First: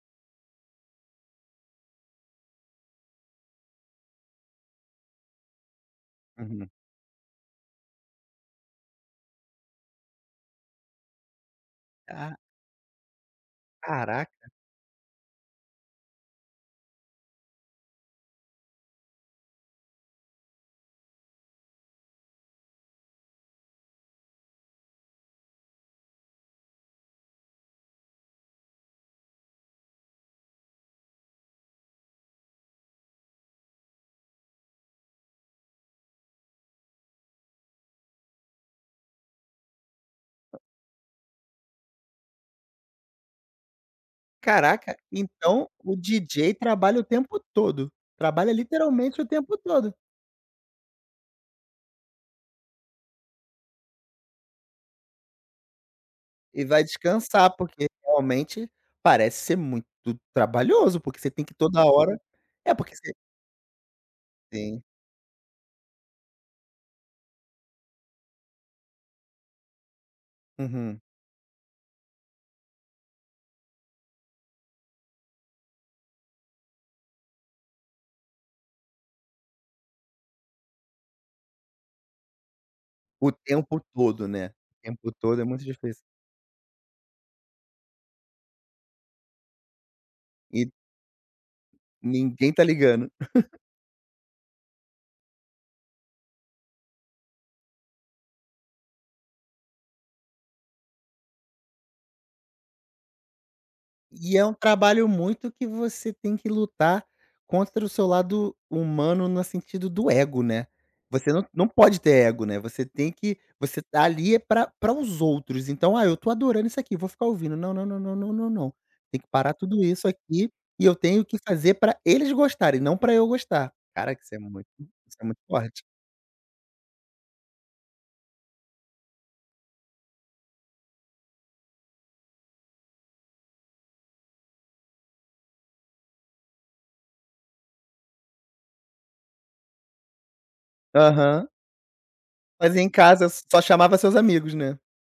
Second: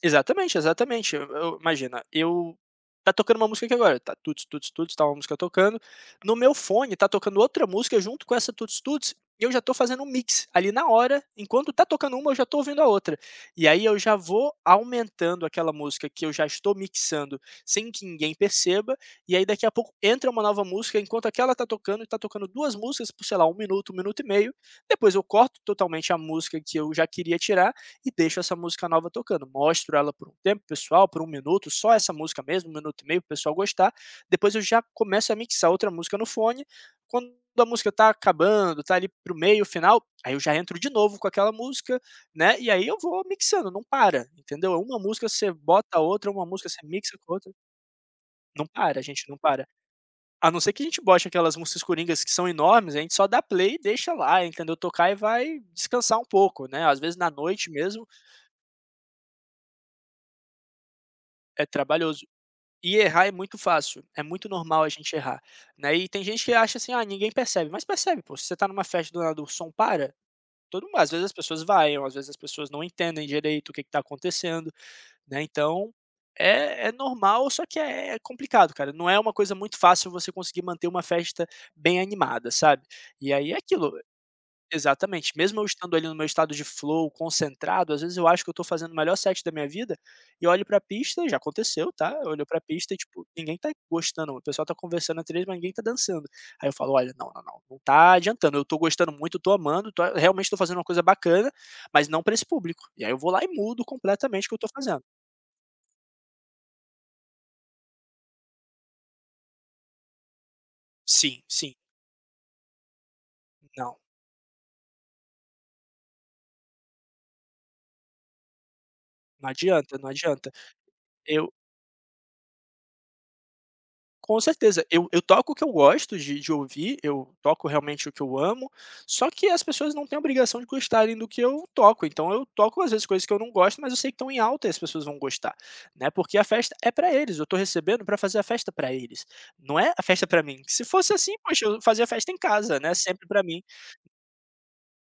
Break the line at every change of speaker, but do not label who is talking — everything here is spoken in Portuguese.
Exatamente, exatamente. E eu, imagina, eu está tocando uma música aqui agora, está tuts-tuts-tuts, está uma música tocando, no meu
Uhum.
fone está tocando outra música junto com essa tuts-tuts, e eu já estou fazendo um mix ali na hora. Enquanto está tocando uma,
Ah.
eu já estou ouvindo a outra, e aí eu já
Caraca.
vou aumentando aquela música que eu já estou mixando sem que ninguém perceba. E aí, daqui a pouco, entra uma nova música enquanto aquela está tocando, e estão tocando 2 músicas por, sei lá, 1 minuto, 1 minuto e meio. Depois eu corto totalmente a música que eu já queria tirar e deixo essa música nova tocando. Mostro ela por um tempo para o pessoal, por 1 minuto, só essa música mesmo, 1 minuto e meio, para o pessoal gostar. Depois eu já começo a mixar outra música no fone. Quando a música está acabando, está ali para o meio final, aí eu já entro de novo com aquela música, né, e aí eu vou mixando, não para, entendeu, é
Caraca,
uma música, você
então
bota
o
a outra. Uma
DJ
música, você
trabalha o
mixa com
tempo
outra.
todo, trabalha,
Não para, a
literalmente, o
gente não
tempo
para.
todo.
A não ser que a gente bote aquelas músicas coringas que são enormes, a gente só dá play e deixa lá, entendeu, tocar e vai descansar um
E
pouco,
vai
né, às vezes na
descansar,
noite
porque
mesmo
realmente parece ser muito trabalhoso, porque você tem que
É
toda hora
trabalhoso,
é, porque
e
você
errar é muito fácil, é muito
Sim.
normal a gente errar, né, e tem gente que acha assim: "Ah, ninguém percebe." Mas percebe, pô. Se você está em uma festa, do nada o som para, todo mundo
Uhum.
às vezes as pessoas vaiam ou às vezes as pessoas não entendem direito o que que está acontecendo, né, então é é normal, só que é complicado, cara, não é uma coisa muito fácil você conseguir manter uma festa bem animada, sabe.
O
E aí é
tempo
aquilo
todo, né. O tempo
exatamente,
todo é
mesmo
muito
eu estando
difícil.
ali no meu estado de flow concentrado, às vezes eu acho que eu estou fazendo o melhor set da minha vida e olho
E
para pista, e já aconteceu, tá, eu olho
Ninguém
para
está
pista e,
ligando.
tipo, ninguém tá gostando, o pessoal está conversando atrás, mas ninguém está dançando. Aí eu falo: "Olha, não, não, não, não está adiantando, eu estou gostando muito, estou amando, estou realmente estou fazendo uma coisa bacana, mas não pra esse público.", e aí eu vou lá e mudo
E é
completamente o
um
que eu estou fazendo.
trabalho muito que você tem que lutar contra o seu lado humano no sentido do ego, né. Você
Sim,
não não
sim.
pode ter ego, né, você tem que você
Não.
tá ali é para para os outros, então: "Ah, eu estou adorando isso aqui, vou ficar ouvindo", não, não, não, não, não, não, tem que
Não
parar tudo
adianta,
isso
não
aqui
adianta.
e eu tenho que
Eu
fazer pra eles gostarem e não pra eu gostar. Caraca, isso é
Com
muito
certeza. Eu
isso
eu
é muito
toco o que eu
forte.
gosto de de ouvir, eu toco realmente o que eu amo, só que as pessoas não têm a obrigação de gostarem do que eu toco, então eu toco, às vezes, coisas que eu não gosto, mas eu sei que estão em alta e as pessoas vão gostar, né, porque a festa é pra eles, eu estou recebendo pra fazer a festa pra eles, não é a festa pra mim, se fosse assim,
Aham.
poxa, eu fazia festa em
Mas
casa,
em
né, sempre
casa
pra
só
mim.
chamava seus amigos, né.